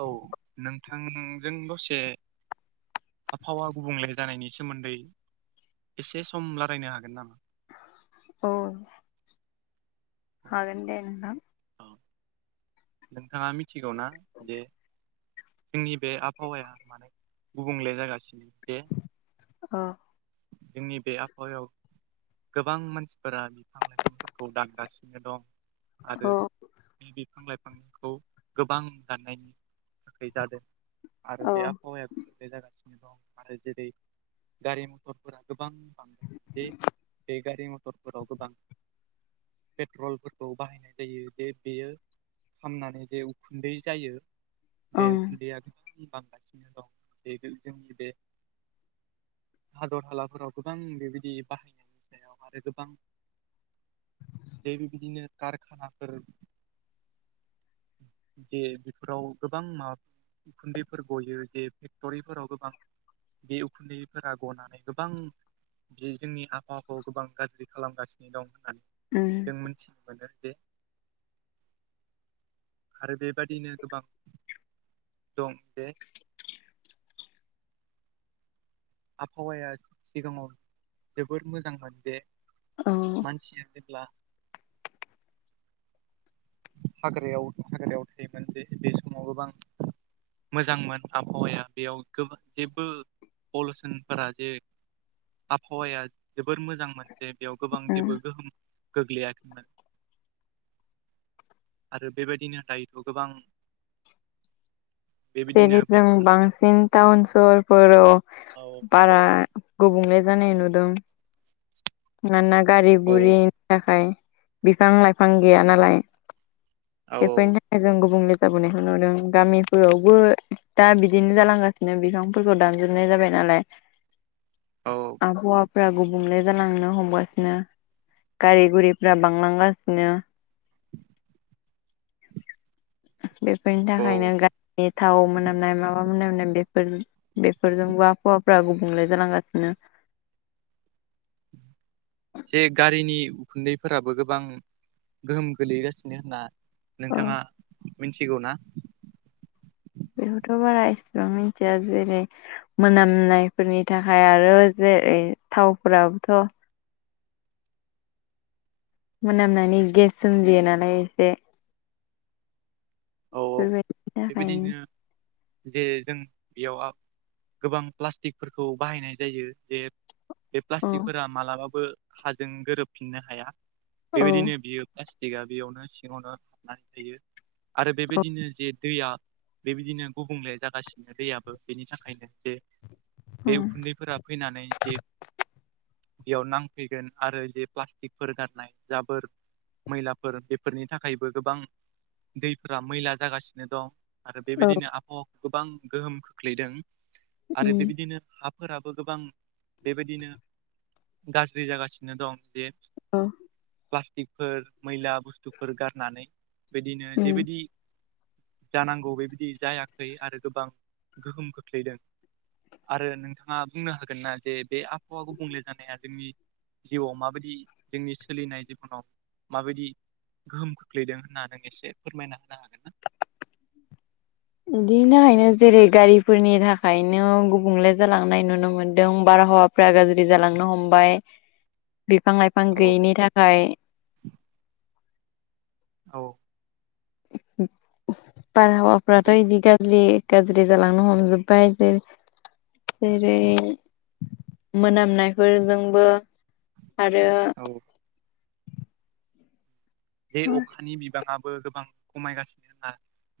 औ नोंथांजों दसे। आबहावा गुबुंले जानायनि सोमोन्दै एसे सम रायलायनो हागोन नामा? औ औ हागोन दे नोंथां। औ नोंथाङा मिथिगौ ना जे। जोंनि बे आबहावाया माने गुबुंले जागासिनो जे। औ। जोंनि बे आबहावायाव गोबां मानसिफोरा बिफां लाइ फांफोरखौ दानगासिनो दं। आरो औ बे बिफां लाइफांखौ गोबां दाननायनि थाखाय जादों आरो बे ओं आबहावाया जागासिनो दं आरो जेरै गारि मथरफोरा गोबां जे बे गारि मथरफोराव गोबां पेट्रलफोरखौ बाहायनाय जायो जे बेयो खामनानै जे उखुन्दै जायो। बे उम उखुन्दैया गोबां बांगासिनो दं बे जोंनि बे हादर हालाफोराव गोबां बेबायदि बाहायनायनि सायाव आरो गोबां जे बिदिनो कारखानाफोर जे बेफोराव गोबां माबा उखुन्दैफोर गयो जे फेक्ट'रिफोराव गोबां बे उखुन्दैफोरा गनानै गोबां बे जोंनि आबहावाखौ गोबां गाज्रि खालामगासिनो दं होननानै उम। जों मोनथिनो मोनो जे आरो बेबादिनो गोबां दं जे आबहावाया सिगाङाव जोबोर मोजांमोन जे औ उम मानसिया जेब्ला हाग्रायाव हाग्रायाव थायोमोन जे बे समाव गोबां मोजांमोन आबहावाया बेयाव गोबां जेबो पलुसनफोरा जे आबहावाया जोबोर मोजांमोन जे बेयाव गोबां जेबो गोहोम गोग्लैयाखैमोन। आरो बेबायदिनो दायोथ' गोबां बेबायदिनो जेरै जों बिफां लाइफां बांसिन टाउन सहरफोराव औ। बारा गुबुंले जानाय नुदों। मानोना गारि गुरिनि थाखाय बिफां लाइफां गैया नालाय। औ बेफोरनि थाखाय जों गुबुंले जाबोनायखौ नुदों गामिफोरावबो दा बिदिनो जालांगासि बिदिनो बिफांफोरखौ दानजोबनाय जाबाय नालाय। औ। आबहावाफोरा गुबुंले जालांनो हमगासिनो। गारि गुरिफोरा बांलांगासिनो। बेफोरनि औ थाखायनो गारिनि थाव मोनामनाय माबा मोनामनाय बेफोर बेफोरजोंबो आबहावाफ्रा गुबुंले जालांगासिनो। जे गारिनि उखुन्दैफोराबो गोबां गोहोम गोलैगासिनो होनना ओ नोंथाङा मिथिगौ ना? बेखौथ' बारा इसिबां मिथिया जेरै मोनामनायफोरनि थाखाय आरो जेरै थावफोराबोथ' मोनामनानै गेस सोमजियो नालाय एसे औ औ बेफोरबायदिनि थाखायनो बेबायदिनो जे जों बेयाव गोबां प्लास्टिकफोरखौ बाहायनाय जायो जे बे औ प्लास्टिकफोरा मालाबाबो हाजों गोरोबफिननो हाया औ बेबायदिनो बियो प्लास्टिकआ बेयावनो सिङावनो हाबनानै थायो आरो औ बेबायदिनो जे दैया बेबायदिनो गुबुंले जागासिनो दैयाबो बेनि थाखायनो जे बे उम उखुन्दैफोरा फैनानै जे बेयाव नांफैगोन आरो ज प्लास्टिकफोर गारनाय जाबोर मैलाफोर बेफोरनि थाखायबो गोबां दैफोरा मैला जागासिनो दं आरो औ बेबायदिनो आबहावा गोबां गोहोम खोख्लैदों आरो उम बेबायदिनो हा फोराबो गोबां बेबायदिनो गाज्रि जागासिनो दं जे औ। प्लास्टिकफोर मैला बुस्थुफोर गारनानै बिदिनो उम जेबायदि जानांगौ बेबायदि जायाखै आरो गोबां गोहोम खोख्लैदों। आरो नोंथाङा बुंनो हागोन ना जे बे आबहावा गुबुंले जानाया जोंनि जिउआव माबायदि जोंनि सोलिनाय जिबनाव माबायदि गोहोम खोख्लैदों होनना नों एसे फोरमायना होनो हागोन ना? बिदिनि थाखायनो जेरै गारिफोरनि थाखायनो गुबुंले जालांनाय नुनो मोन्दों बारहावा फ्रा गाज्रि जालांनो हमबाय [inaudible] बिफां लाइफां औ गैयिनि थाखाय औ। बारहावाफ्राथ' बे बिदि गाज्रि गाज्रि जालांनो हमजोबबाय जेजेरै मोनामनायफोरजोंबो आरो औ। जे अखानि बिबाङाबो गोबां खमायगासिनो होनना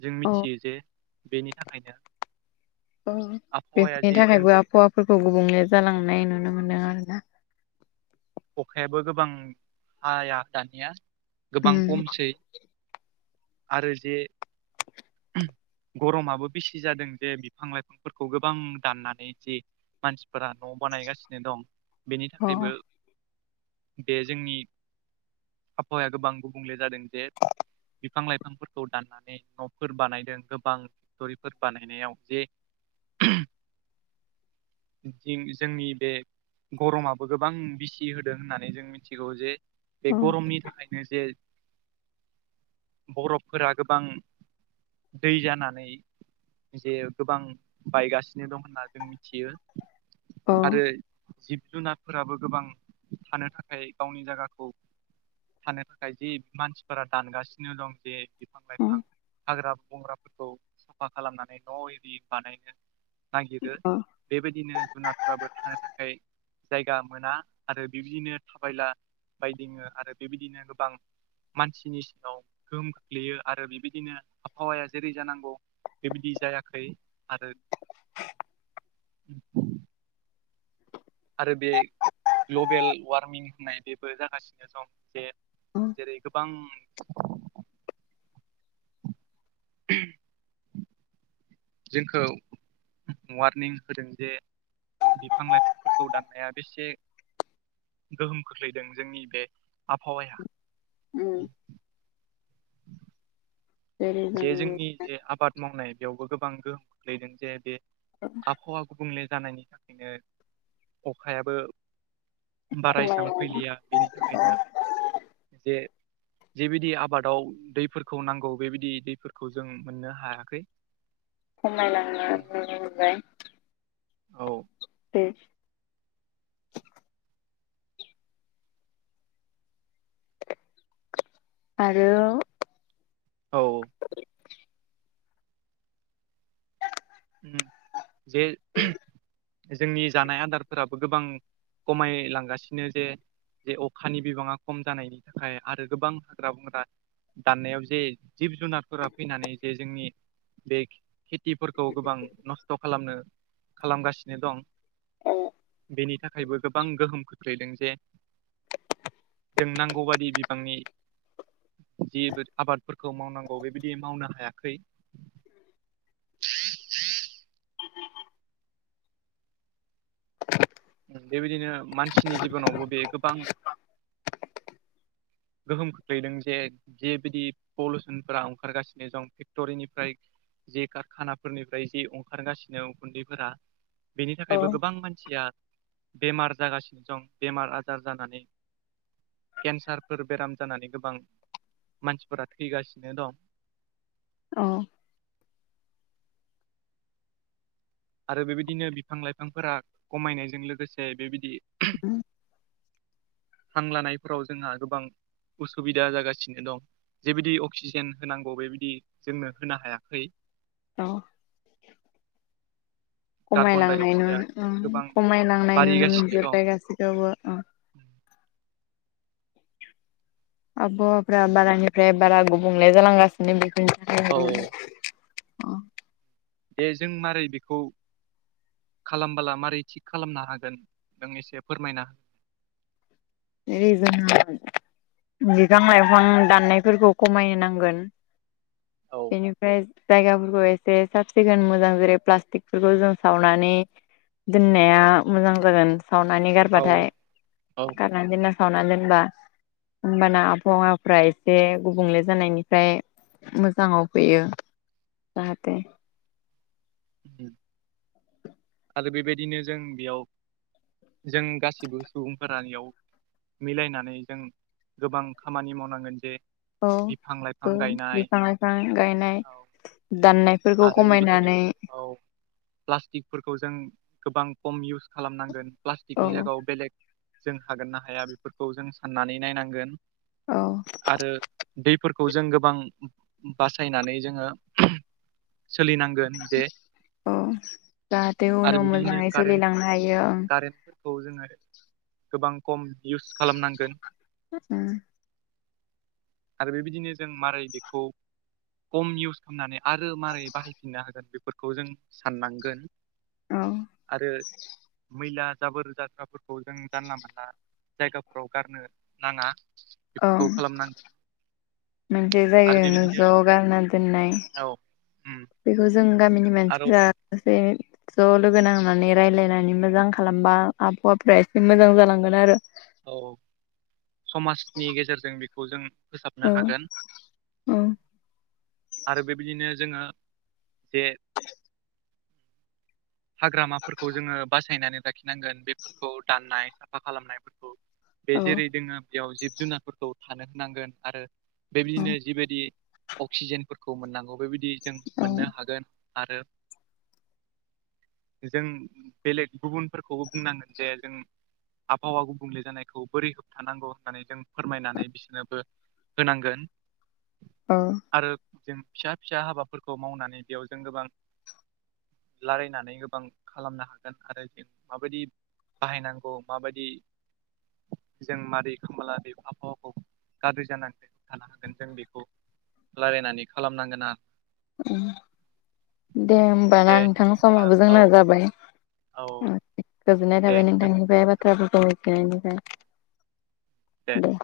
जों औ मिथियो जे बेनि थाखायनो अ आबहावाया बेफोरनि जे जों थाखायबो आबहावाफोरखौ गुबुंले जालांनाय नुनो मोनदों आरोना। अखायाबो गोबां हाया दानिया गोबां खमसै। आरो जे गरमाबो बेसे जादों जे बिफां लाइफांफोरखौ गोबां दाननानै जि मानसिफोरा न' बानायगासिनो दं बेनि थाखायबो बे जोंनि आबहावाया गोबां गुबुंले जादों जे बिफां लाइफांफोरखौ दाननानै न'फोर बानायदों गोबां टरिफोर बानायनायाव जे जोंनि बे गरमाबो गोबां बिसि होदों होननानै जों मिथिगौ जे बे गरमनि थाखायनो जे बरफफोरा गोबां दै जानानै जे गोबां बायगासिनो दं होनना जों मिथियो। आरो जिब जुनारफोराबो गोबां थानो थाखाय गावनि जायगाखौ थानो थाखाय जि मानसिफोरा दानगासिनो दं जे बिफां लाइफां हाग्रा बंग्राफोरखौ साफा खालामनानै न' एरि बानायनो नागिरो। औ बेबायदिनो जुनारफ्राबो थानो थाखाय जायगा मोना आरो बेबदिनो थाबायला बायदिङो आरो बेबायदिनो गोबां मानसिनि सिङाव गोहोम खोख्लैयो आरो बेबायदिनो आबहावाया जेरै जानांगौ बेबायदि जायाखै आरो उम। आरो बे ग्लबेल वार्मिं होननाय बेबो जागासिनो द जे जेरै गोबां [inaudible] जोंखौ वारनिं होदों जे बिफां लाइफांफोरखौ दानफायाखै जे गोहोम खोख्लैदों जोंनि बे आबहावाया [inaudible] जेरै जे जों जोंनि जे आबाद मावनाय बेयावबो गोबां गोहोम खोख्लैदों जे बे आबहावा गुबुंले जानायनि थाखायनो अखायाबो बारा खमाय एसां फैलिया बेनि थाखायनो जे जेबायदि आबादाव दैफोरखौ नांगौ बेबायदि दैफोरखौ जों मोननो हायाखै खमायलांनाय नुनो मोनबाय औ दे आरो औ [unintelligible] ओम जे जोंनि जानाय आदारफोराबो गोबां खमायलांगासिनो जे जे अखानि बिबाङा खम जानायनि थाखाय आरो गोबां हाग्रा बंग्रा दाननायाव जे जिब जुनारफोरा फैनानै जे जोंनि बे खेथिफोरखौ खौ गोबां नस्थ' खालामनो खालामगासिनो दं। बेनि थाखायबो गोबां गोहोम खोख्लैदों जे जों नांगौबाददि बिबांनि जि बो आबादफोरखौ मावनांगौ बेबायदि मावनो हायाखै। बेबायदिनो मानसिनि जिबनावबो बे गोबां गोहोम खोख्लैदों जे जे बिदि पलिुसनफोरा ओंखारगासिनो दं फेक्टरिनिफ्राय। जे कारखानाफोरनिफ्राय जि ओंखारगासिनो उखुन्दैफोरा बेनि औ थाखायबो गोबां मानसिया बेमार जागासिनो दं बेमार आजार जानानै केन्सार फोर बेराम जानानै गोबां मानसिफोरा थैगासिनो दं। अ आरो बेबायदिनो बिफां लाइफांफोरा खमायनायजों लोगोसे बेबायदि [unintelligible] हां लानायफोराव जोंहा गोबां उसुबिदा जागासिनो दं। जेबायदि अक्सिजेन होनांगौ बेबायदि जोंनो होनो हायाखै। औ कार्बन डाइ खमायलांनाय नु अक्साइडआ गोबां खमायलांनाय नुनो बारिगासिनो दं मोनजोबबाय गासैखौबो। आबहावाफ्रा बारानिफ्राय बारा गुबुंले जालांगासिनो बेफोरनि औ थाखाय दे जों मारै बेखौ खालामबोला मारै थिग खालामनो हागोन नों एसे फोरमायनो हो जेनै जों बिफां लाइफां दाननायफोरखौ खमायनो नांगोन। हो बेनिफ्राय जायगाफोरखौ एसे साब सिखोन मोजां जेरै प्लास्टिकफोरखौ जों सावनानै दोननाया मोजां जागोन सावनानै औ गारबाथाय। औ [unintelligible] सावना दोनबा होमबाना आबहावाफ्रा एसे गुबुंले जानायनिफ्राय मोजां मोजाङाव फैयो जाहाथे आरो बेबायदिनो जों बेयाव जों गासिबो सुबुंफोराइयाव मिलायनानै जों गोबां खामानि मावनांगोन जे औ बिफां लाइफां ओं गायनाय बिफा लायफां गायनाय दाननाय बेफोरखौ आरो बेबायदिनो खमायनानै औ प्लास्टिकफोरखौ जों गोबां खम इउस खालामनांगोन औ प्लास्टिकनि जायगायाव बेलेग जों हागोन ना हाया बेफोरखौ जों साननानै नायनांगोन औ आरो दैफोरखौ जों गोबां बासायनानै जोंङो सोलिनांगोन अ जाहाथे आरो उनाव मोजाङै सोलिलांनो हायो ओं। फोरखौ जोंङो गोबां खम इउस खालामनांगोन। [unintelligible] आरो बेबायदिनो जों मारै बेखौ खम इउस खालामनानै आरो मारै बाहायफिनना होगोन बेखौ फोरखौ जों साननांगोन। औ आरो मैला जाबोर जाग्राफोरखौ जों जानला मोनानला जायगाफोराव गारनो नाङा बेफोरखौ खालामनांगोन। मोनानसे आरो ज न बेबायदिनो जौग न दोननाय औ उम बेखौ जों गामिनि आरो मानसिफासै ज' लोगो नांनानै रायज्लायनानै मोजां खालामबा आबहावाफ्रा एसे मोजां जालांगोन आरो। औ समाजनि गेजेरजों बेखौ जों औ फोसाबनो हागोन। औ आरो बेबायदिनो जोङो जे हाग्रामाफोरखौ जोङो बासायनानै लाखिनांगोन बेफोरखौ दाननाय साफा खालामनायफोरखौ। बे जेरै औ दोङो बेयाव जिब जुनारफोरखौ थानो होनांगोन आरो बेबायदिनो जिबायदि अक्सिजेनफोरखौ मोननांगौ बेबायदि जों औ मोननो हागोन आरो जों बेलेग गुबुनफोरखौबो बुंनांगोन जे जों आबहावा गुबुंले जानायखौ बोरै होबथानांगौ होननानै जों फोरमायनानै बिसोरनोबो होनांगोन। अ। आरो जों फिसा फिसा हाबाफोरखौ मावनानै बेयाव जों गोबां रायलायनानै गोबां खालामनो हागोन आरो जों माबायदि बाहायनांगौ माबायदि जों मारै खामाला बे आबहावाखौ गाज्रि जानानै थानो हागोन जों बेखौ रायलायनानै खालामनांगोन आरो। दे होमबाना दे नोंथांनि समाबो औ जोंना जाबाय। औ गोजोननाय दे थाबाय नोंथांनिफ्राय दोनथ'नोसै औ बाथ्राफोरखौ मिथििनायनिफ्राय दे।